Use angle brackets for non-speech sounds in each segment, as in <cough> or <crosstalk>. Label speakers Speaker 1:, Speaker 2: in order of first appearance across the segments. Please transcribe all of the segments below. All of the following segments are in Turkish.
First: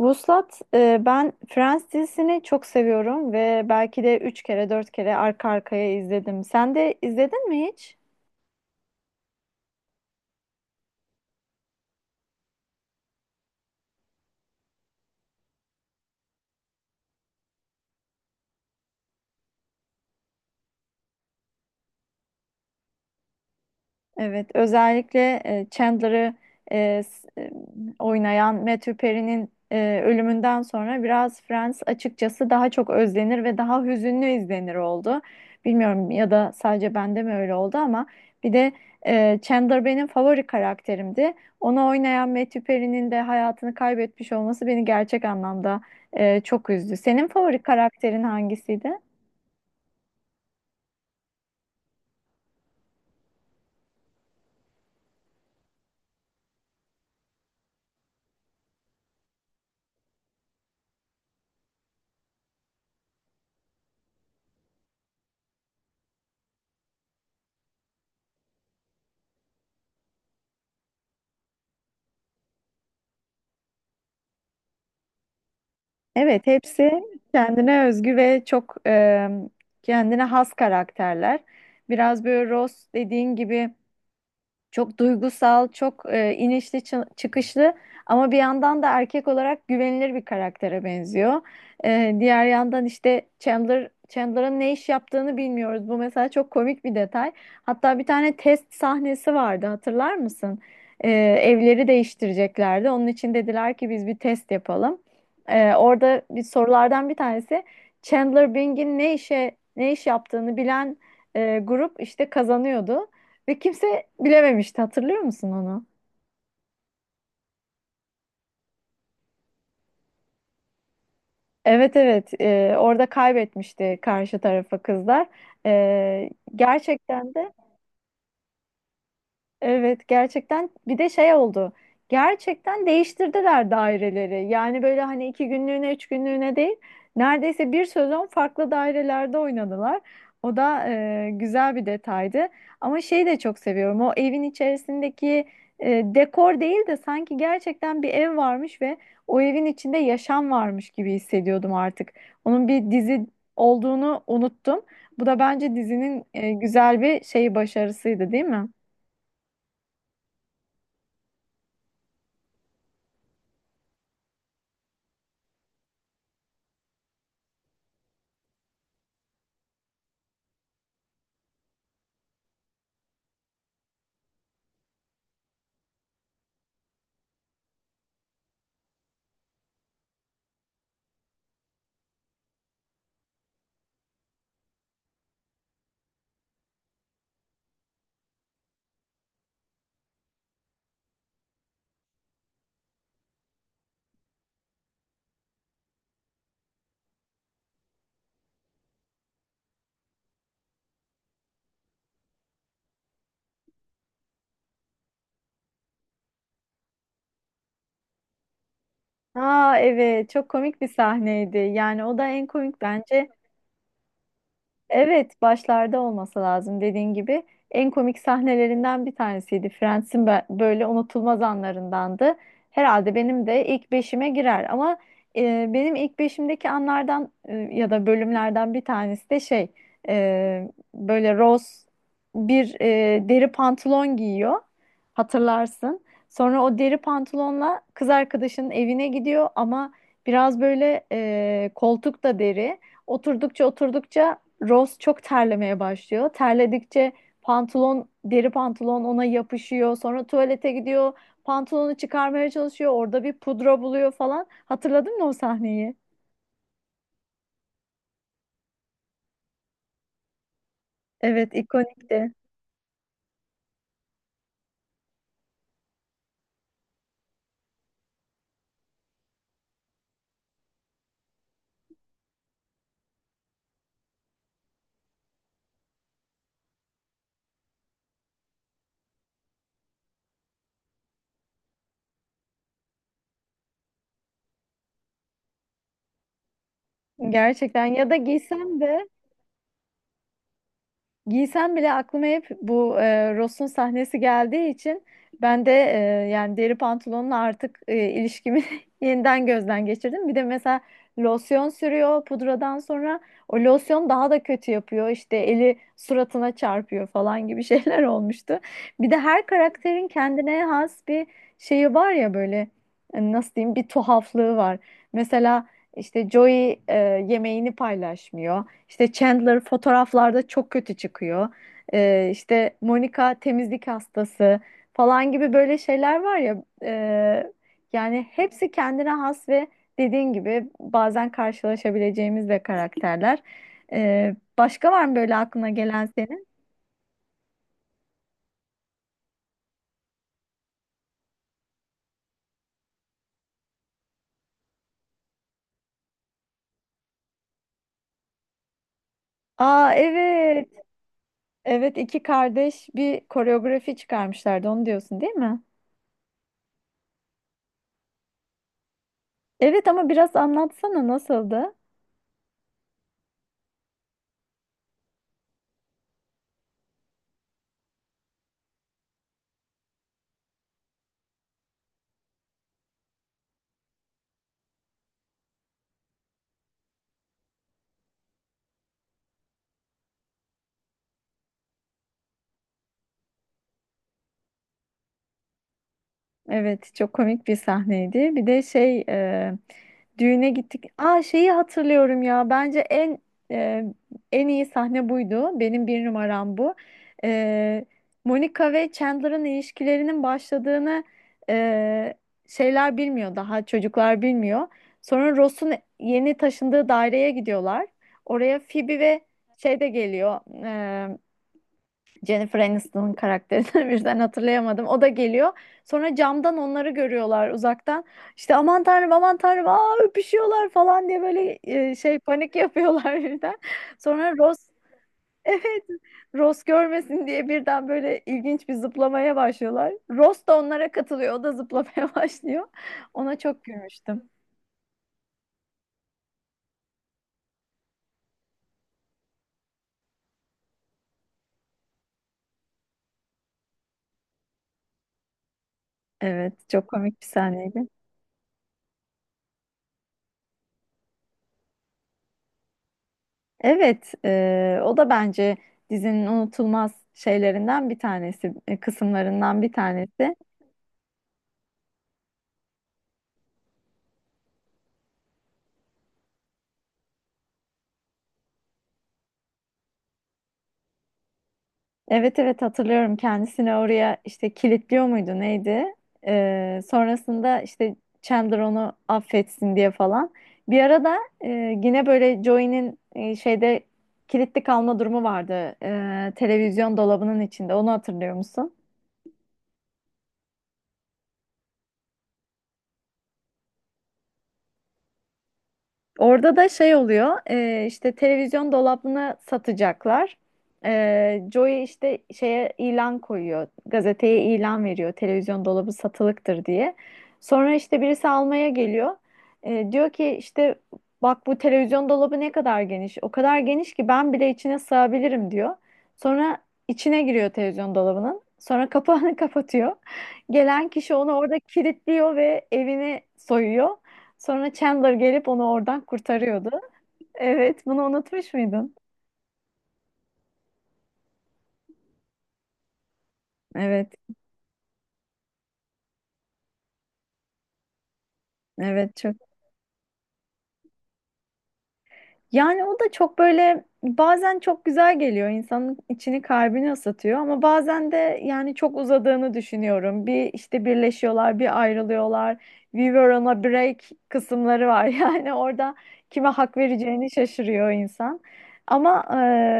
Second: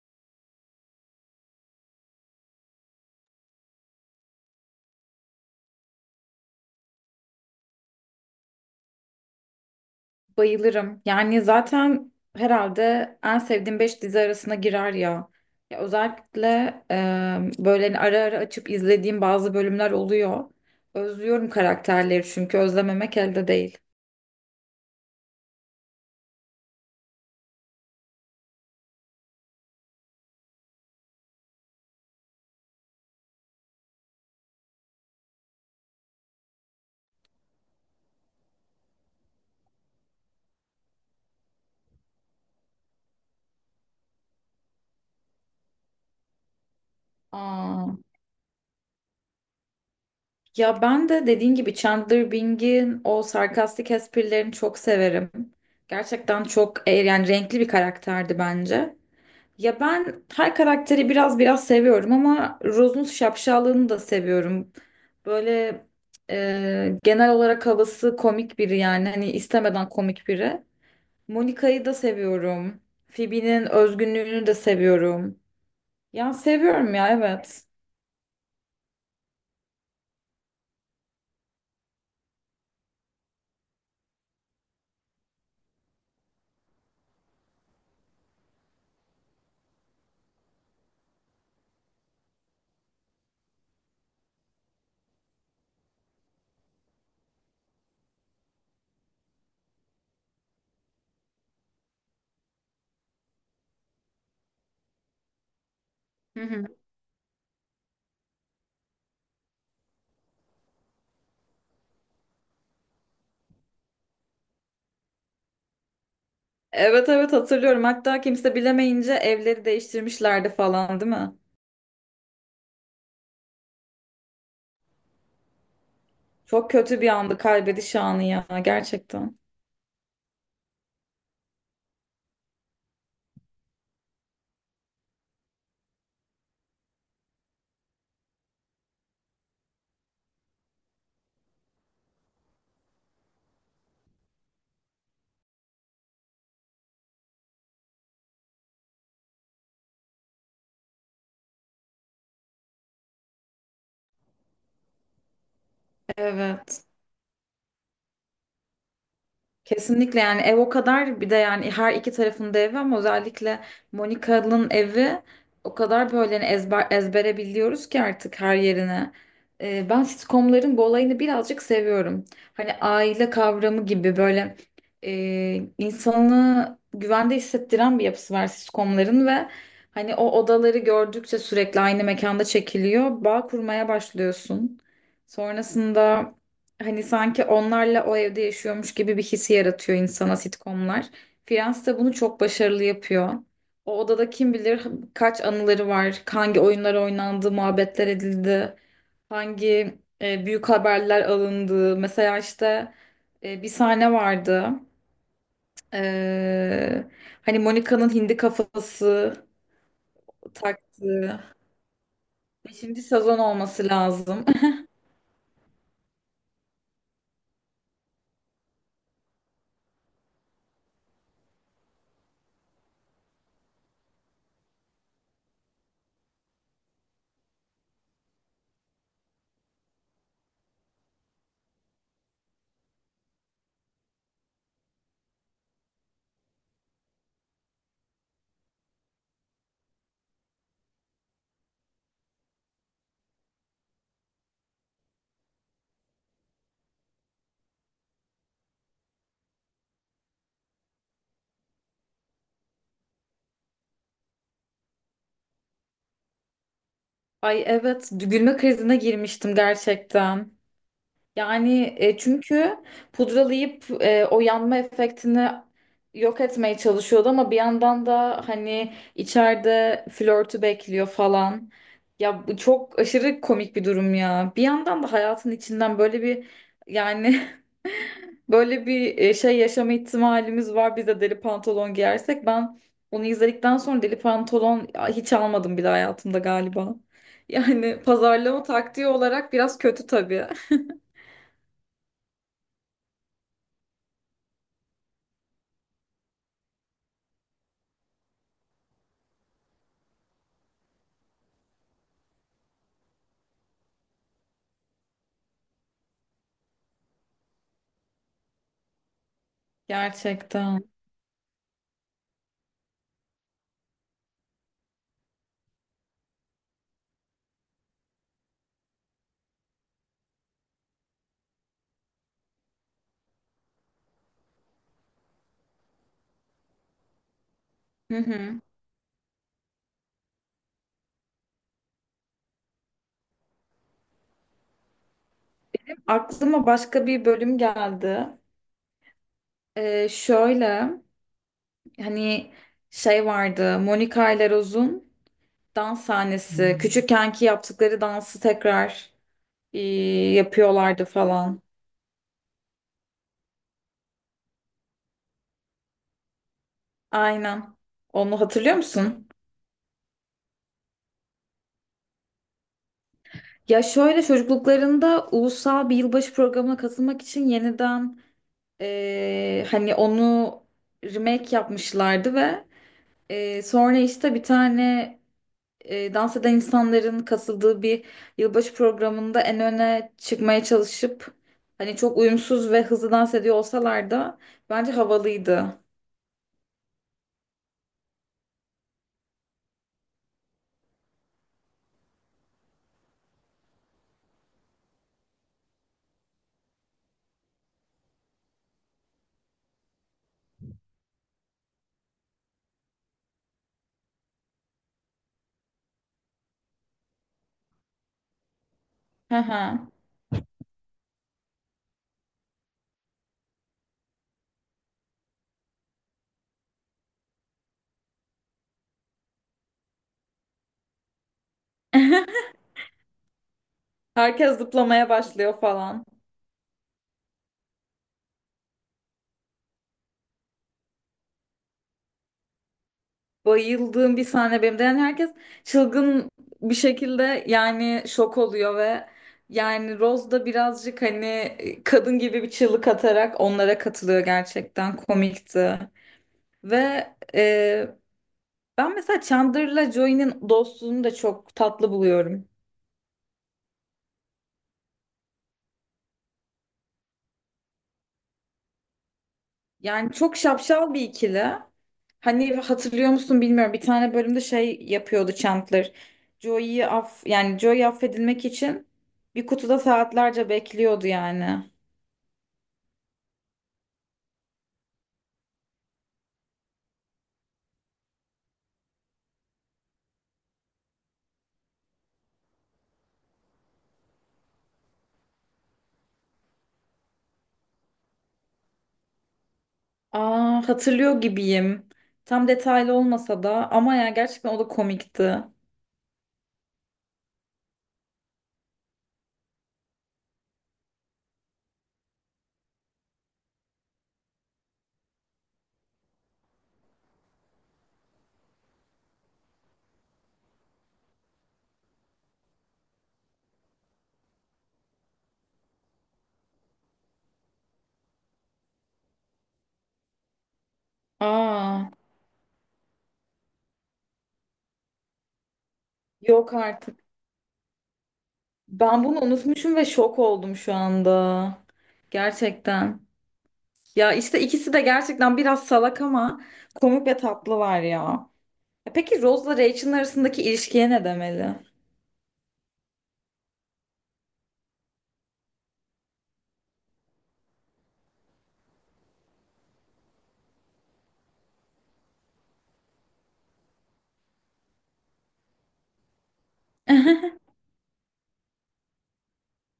Speaker 1: Vuslat, ben Friends dizisini çok seviyorum ve belki de 3 kere 4 kere arka arkaya izledim. Sen de izledin mi hiç?
Speaker 2: Bayılırım. Yani zaten herhalde en sevdiğim 5 dizi arasına girer ya. Ya özellikle böyle hani ara ara açıp izlediğim bazı bölümler oluyor. Özlüyorum karakterleri çünkü özlememek elde değil.
Speaker 1: Evet, özellikle Chandler'ı e, s- e, oynayan Matthew Perry'nin ölümünden sonra biraz Friends açıkçası daha çok özlenir ve daha hüzünlü izlenir oldu. Bilmiyorum ya da sadece bende mi öyle oldu ama bir de Chandler benim favori karakterimdi. Onu oynayan Matthew Perry'nin de hayatını kaybetmiş olması beni gerçek anlamda çok üzdü. Senin favori
Speaker 2: Aa,
Speaker 1: karakterin hangisiydi?
Speaker 2: ya ben de dediğin gibi Chandler Bing'in o sarkastik esprilerini çok severim. Gerçekten çok yani renkli bir karakterdi bence. Ya ben her karakteri biraz biraz seviyorum ama Rose'un şapşallığını da seviyorum. Böyle genel olarak havası komik biri yani hani istemeden komik biri. Monica'yı da seviyorum. Phoebe'nin özgünlüğünü de seviyorum. Ya
Speaker 1: Evet, hepsi
Speaker 2: seviyorum ya evet.
Speaker 1: kendine özgü ve çok kendine has karakterler. Biraz böyle Ross dediğin gibi çok duygusal, çok inişli çıkışlı ama bir yandan da erkek olarak güvenilir bir karaktere benziyor. Diğer yandan işte Chandler'ın ne iş yaptığını bilmiyoruz. Bu mesela çok komik bir detay. Hatta bir tane test sahnesi vardı, hatırlar mısın? E, Evleri değiştireceklerdi. Onun için dediler ki biz bir test yapalım. Orada
Speaker 2: Hı
Speaker 1: bir
Speaker 2: hı.
Speaker 1: sorulardan bir tanesi Chandler Bing'in ne iş yaptığını bilen grup işte kazanıyordu. Ve kimse bilememişti, hatırlıyor musun onu?
Speaker 2: Evet, evet, hatırlıyorum. Hatta kimse bilemeyince evleri değiştirmişlerdi falan, değil mi?
Speaker 1: Evet, evet. Orada kaybetmişti karşı tarafa kızlar. Ee,
Speaker 2: Çok kötü bir
Speaker 1: Gerçekten
Speaker 2: andı
Speaker 1: de
Speaker 2: kaybediş anı ya, gerçekten.
Speaker 1: evet, gerçekten bir de şey oldu. Gerçekten değiştirdiler daireleri. Yani böyle hani iki günlüğüne, üç günlüğüne değil. Neredeyse bir sezon farklı dairelerde oynadılar. O da güzel bir detaydı. Ama şeyi de çok seviyorum. O evin içerisindeki dekor değil de sanki gerçekten bir ev varmış ve o evin içinde yaşam varmış gibi hissediyordum artık. Onun bir dizi olduğunu unuttum. Bu da bence dizinin
Speaker 2: Evet.
Speaker 1: güzel bir şeyi başarısıydı, değil mi?
Speaker 2: Kesinlikle, yani ev o kadar, bir de yani her iki tarafında evi ama özellikle Monika'nın evi o kadar böyle hani ezbere biliyoruz ki artık her yerine. Ben sitcomların bu olayını birazcık seviyorum. Hani aile kavramı gibi böyle insanı güvende hissettiren bir yapısı var sitcomların ve hani o odaları gördükçe sürekli aynı mekanda çekiliyor. Bağ kurmaya başlıyorsun. Sonrasında hani sanki onlarla o evde yaşıyormuş gibi bir hissi yaratıyor insana sitcomlar. Friends de bunu çok başarılı yapıyor. O odada kim bilir kaç anıları var, hangi oyunlar oynandı, muhabbetler edildi, hangi büyük haberler alındı. Mesela işte bir sahne vardı. E, Hani Monica'nın hindi kafası
Speaker 1: Aa evet, çok komik bir
Speaker 2: taktığı.
Speaker 1: sahneydi. Yani o da en komik
Speaker 2: Beşinci
Speaker 1: bence.
Speaker 2: sezon olması lazım.
Speaker 1: Evet, başlarda olması lazım dediğin gibi. En komik sahnelerinden bir tanesiydi. Friends'in böyle unutulmaz anlarındandı. Herhalde benim de ilk beşime girer ama benim ilk beşimdeki anlardan ya da bölümlerden bir tanesi de e, böyle Rose bir deri pantolon giyiyor, hatırlarsın. Sonra o deri pantolonla kız arkadaşının evine gidiyor ama biraz böyle koltuk da deri. Oturdukça Rose çok terlemeye başlıyor. Terledikçe deri pantolon ona yapışıyor. Sonra tuvalete gidiyor. Pantolonu çıkarmaya çalışıyor. Orada bir pudra buluyor falan. Hatırladın mı o sahneyi?
Speaker 2: <laughs> Ay evet, gülme krizine girmiştim gerçekten.
Speaker 1: Evet,
Speaker 2: Yani
Speaker 1: ikonikti.
Speaker 2: çünkü pudralayıp o yanma efektini yok etmeye çalışıyordu ama bir yandan da hani içeride flörtü bekliyor falan. Ya bu çok aşırı komik bir durum ya. Bir yandan da hayatın içinden böyle bir yani <laughs> böyle bir şey yaşama ihtimalimiz var. Biz de deli pantolon giyersek ben onu izledikten sonra deli pantolon hiç almadım bile hayatımda galiba.
Speaker 1: Gerçekten,
Speaker 2: Yani
Speaker 1: ya da
Speaker 2: pazarlama
Speaker 1: giysem de
Speaker 2: taktiği olarak biraz kötü tabii.
Speaker 1: giysem bile aklıma hep bu Ross'un sahnesi geldiği için ben de yani deri pantolonla artık ilişkimi <laughs> yeniden gözden geçirdim. Bir de mesela losyon sürüyor pudradan sonra, o losyon daha da kötü yapıyor. İşte eli suratına çarpıyor falan gibi şeyler <laughs> olmuştu. Bir de her
Speaker 2: <laughs>
Speaker 1: karakterin kendine
Speaker 2: Gerçekten.
Speaker 1: has bir şeyi var ya böyle, nasıl diyeyim, bir tuhaflığı var. Mesela işte Joey yemeğini paylaşmıyor. İşte Chandler fotoğraflarda çok kötü çıkıyor. İşte Monica temizlik hastası falan gibi böyle şeyler var ya.
Speaker 2: Hı
Speaker 1: Yani
Speaker 2: hı.
Speaker 1: hepsi kendine has ve dediğin gibi bazen karşılaşabileceğimiz de karakterler. Başka var mı böyle aklına gelen senin?
Speaker 2: Aklıma başka bir bölüm geldi. Şöyle hani şey vardı, Monica ile Rose'un dans sahnesi. Küçükkenki yaptıkları dansı tekrar e,
Speaker 1: Aa evet.
Speaker 2: yapıyorlardı falan.
Speaker 1: Evet, iki kardeş bir koreografi çıkarmışlardı, onu diyorsun değil mi?
Speaker 2: Aynen. Onu hatırlıyor musun?
Speaker 1: Evet, ama biraz anlatsana nasıldı?
Speaker 2: Ya şöyle, çocukluklarında ulusal bir yılbaşı programına katılmak için yeniden hani onu remake yapmışlardı ve sonra işte bir tane dans eden insanların katıldığı bir yılbaşı programında en öne çıkmaya çalışıp hani çok uyumsuz ve hızlı dans ediyor olsalar da bence havalıydı.
Speaker 1: Evet, çok komik bir sahneydi. Bir de düğüne gittik. Aa şeyi hatırlıyorum ya. Bence en e, en iyi sahne buydu. Benim bir numaram bu. E, Monica ve Chandler'ın ilişkilerinin başladığını e, şeyler bilmiyor daha çocuklar bilmiyor. Sonra Ross'un yeni taşındığı daireye gidiyorlar. Oraya Phoebe ve
Speaker 2: Hı hı.
Speaker 1: şey de geliyor. Jennifer Aniston'un karakterini <laughs> birden hatırlayamadım. O da geliyor. Sonra camdan onları görüyorlar uzaktan. İşte aman tanrım, aman tanrım, aa öpüşüyorlar falan diye böyle
Speaker 2: <laughs>
Speaker 1: panik yapıyorlar <laughs> birden. Sonra
Speaker 2: Herkes
Speaker 1: Ross
Speaker 2: zıplamaya
Speaker 1: <laughs>
Speaker 2: başlıyor
Speaker 1: evet,
Speaker 2: falan.
Speaker 1: Ross görmesin diye birden böyle ilginç bir zıplamaya başlıyorlar. Ross da onlara katılıyor. O da zıplamaya <laughs> başlıyor. Ona çok
Speaker 2: Bayıldığım bir
Speaker 1: gülmüştüm.
Speaker 2: sahne benim de. Yani herkes çılgın bir şekilde yani şok oluyor ve yani Rose da birazcık hani kadın gibi bir çığlık atarak onlara katılıyor, gerçekten komikti.
Speaker 1: Evet, çok
Speaker 2: Ve
Speaker 1: komik bir sahneydi.
Speaker 2: ben mesela Chandler'la Joey'nin dostluğunu da çok tatlı buluyorum.
Speaker 1: Evet, o da bence dizinin unutulmaz şeylerinden bir tanesi, kısımlarından bir
Speaker 2: Yani
Speaker 1: tanesi.
Speaker 2: çok şapşal bir ikili. Hani hatırlıyor musun bilmiyorum. Bir tane bölümde şey yapıyordu Chandler. Joey affedilmek için bir kutuda saatlerce bekliyordu yani.
Speaker 1: Evet evet, hatırlıyorum, kendisini oraya işte kilitliyor muydu neydi? Sonrasında işte Chandler onu affetsin diye falan. Bir arada yine böyle Joey'nin şeyde kilitli kalma durumu vardı. Televizyon dolabının içinde, onu hatırlıyor musun?
Speaker 2: Aa, hatırlıyor gibiyim. Tam detaylı olmasa da ama ya gerçekten o da komikti.
Speaker 1: Orada da şey oluyor, işte televizyon dolabını satacaklar. Joey işte şeye ilan koyuyor, gazeteye ilan veriyor, televizyon dolabı satılıktır diye. Sonra işte birisi almaya geliyor. Diyor ki işte bak, bu televizyon dolabı ne kadar geniş, o kadar geniş ki ben bile içine sığabilirim diyor. Sonra içine giriyor televizyon dolabının. Sonra kapağını <laughs> kapatıyor. Gelen kişi onu orada
Speaker 2: Aa,
Speaker 1: kilitliyor ve evini soyuyor. Sonra Chandler gelip onu oradan
Speaker 2: yok
Speaker 1: kurtarıyordu.
Speaker 2: artık.
Speaker 1: Evet, bunu unutmuş muydun?
Speaker 2: Ben bunu unutmuşum ve şok oldum şu anda. Gerçekten. Ya
Speaker 1: Evet,
Speaker 2: işte ikisi de gerçekten biraz salak ama komik ve tatlılar ya. E
Speaker 1: evet,
Speaker 2: peki,
Speaker 1: çok.
Speaker 2: Rose'la Rachel'ın arasındaki ilişkiye ne demeli?
Speaker 1: Yani o da çok böyle, bazen çok güzel geliyor, insanın içini kalbini ısıtıyor ama bazen de yani çok uzadığını düşünüyorum. Bir işte birleşiyorlar, bir ayrılıyorlar. We were on a break kısımları var, <laughs> yani orada kime hak vereceğini
Speaker 2: <laughs>
Speaker 1: şaşırıyor insan. Ama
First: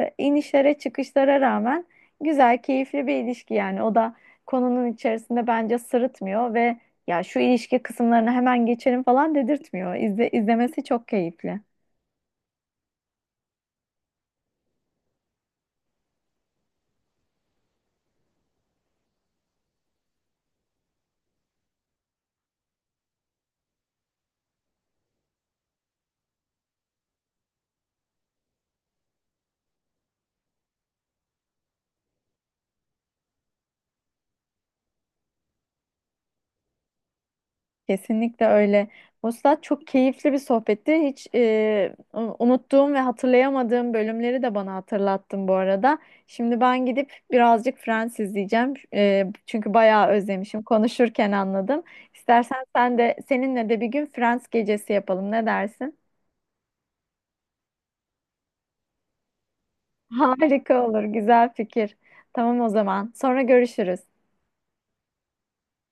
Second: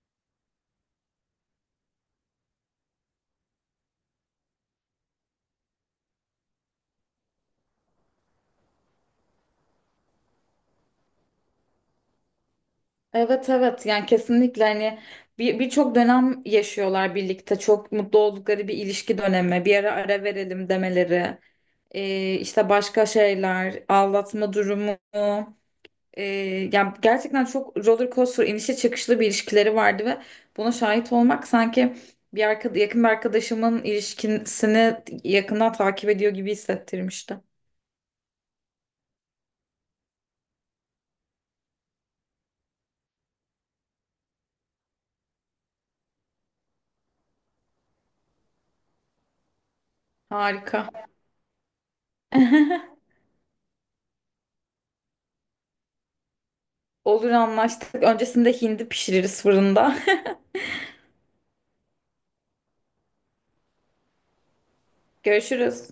Speaker 1: inişlere çıkışlara rağmen güzel, keyifli bir ilişki. Yani o da konunun içerisinde bence sırıtmıyor ve ya şu ilişki kısımlarını hemen geçelim falan dedirtmiyor. İzlemesi çok keyifli.
Speaker 2: Evet, evet, yani kesinlikle hani bir, birçok dönem yaşıyorlar birlikte. Çok mutlu oldukları bir ilişki dönemi. Bir ara ara verelim demeleri. İşte başka şeyler, aldatma durumu. Ee, Yani gerçekten çok roller coaster, inişe çıkışlı bir ilişkileri vardı ve buna şahit olmak sanki yakın bir arkadaşımın ilişkisini yakından takip ediyor gibi hissettirmişti.
Speaker 1: Kesinlikle öyle. Vuslat, çok keyifli bir sohbetti. Hiç unuttuğum ve hatırlayamadığım bölümleri de bana hatırlattın bu arada. Şimdi ben gidip birazcık Friends izleyeceğim. Çünkü bayağı özlemişim,
Speaker 2: Harika.
Speaker 1: konuşurken anladım. İstersen sen
Speaker 2: <laughs>
Speaker 1: de, seninle de bir gün Friends gecesi yapalım, ne dersin?
Speaker 2: Olur, anlaştık. Öncesinde hindi pişiririz fırında.
Speaker 1: Harika olur, güzel fikir. Tamam o zaman, sonra görüşürüz.
Speaker 2: <laughs> Görüşürüz.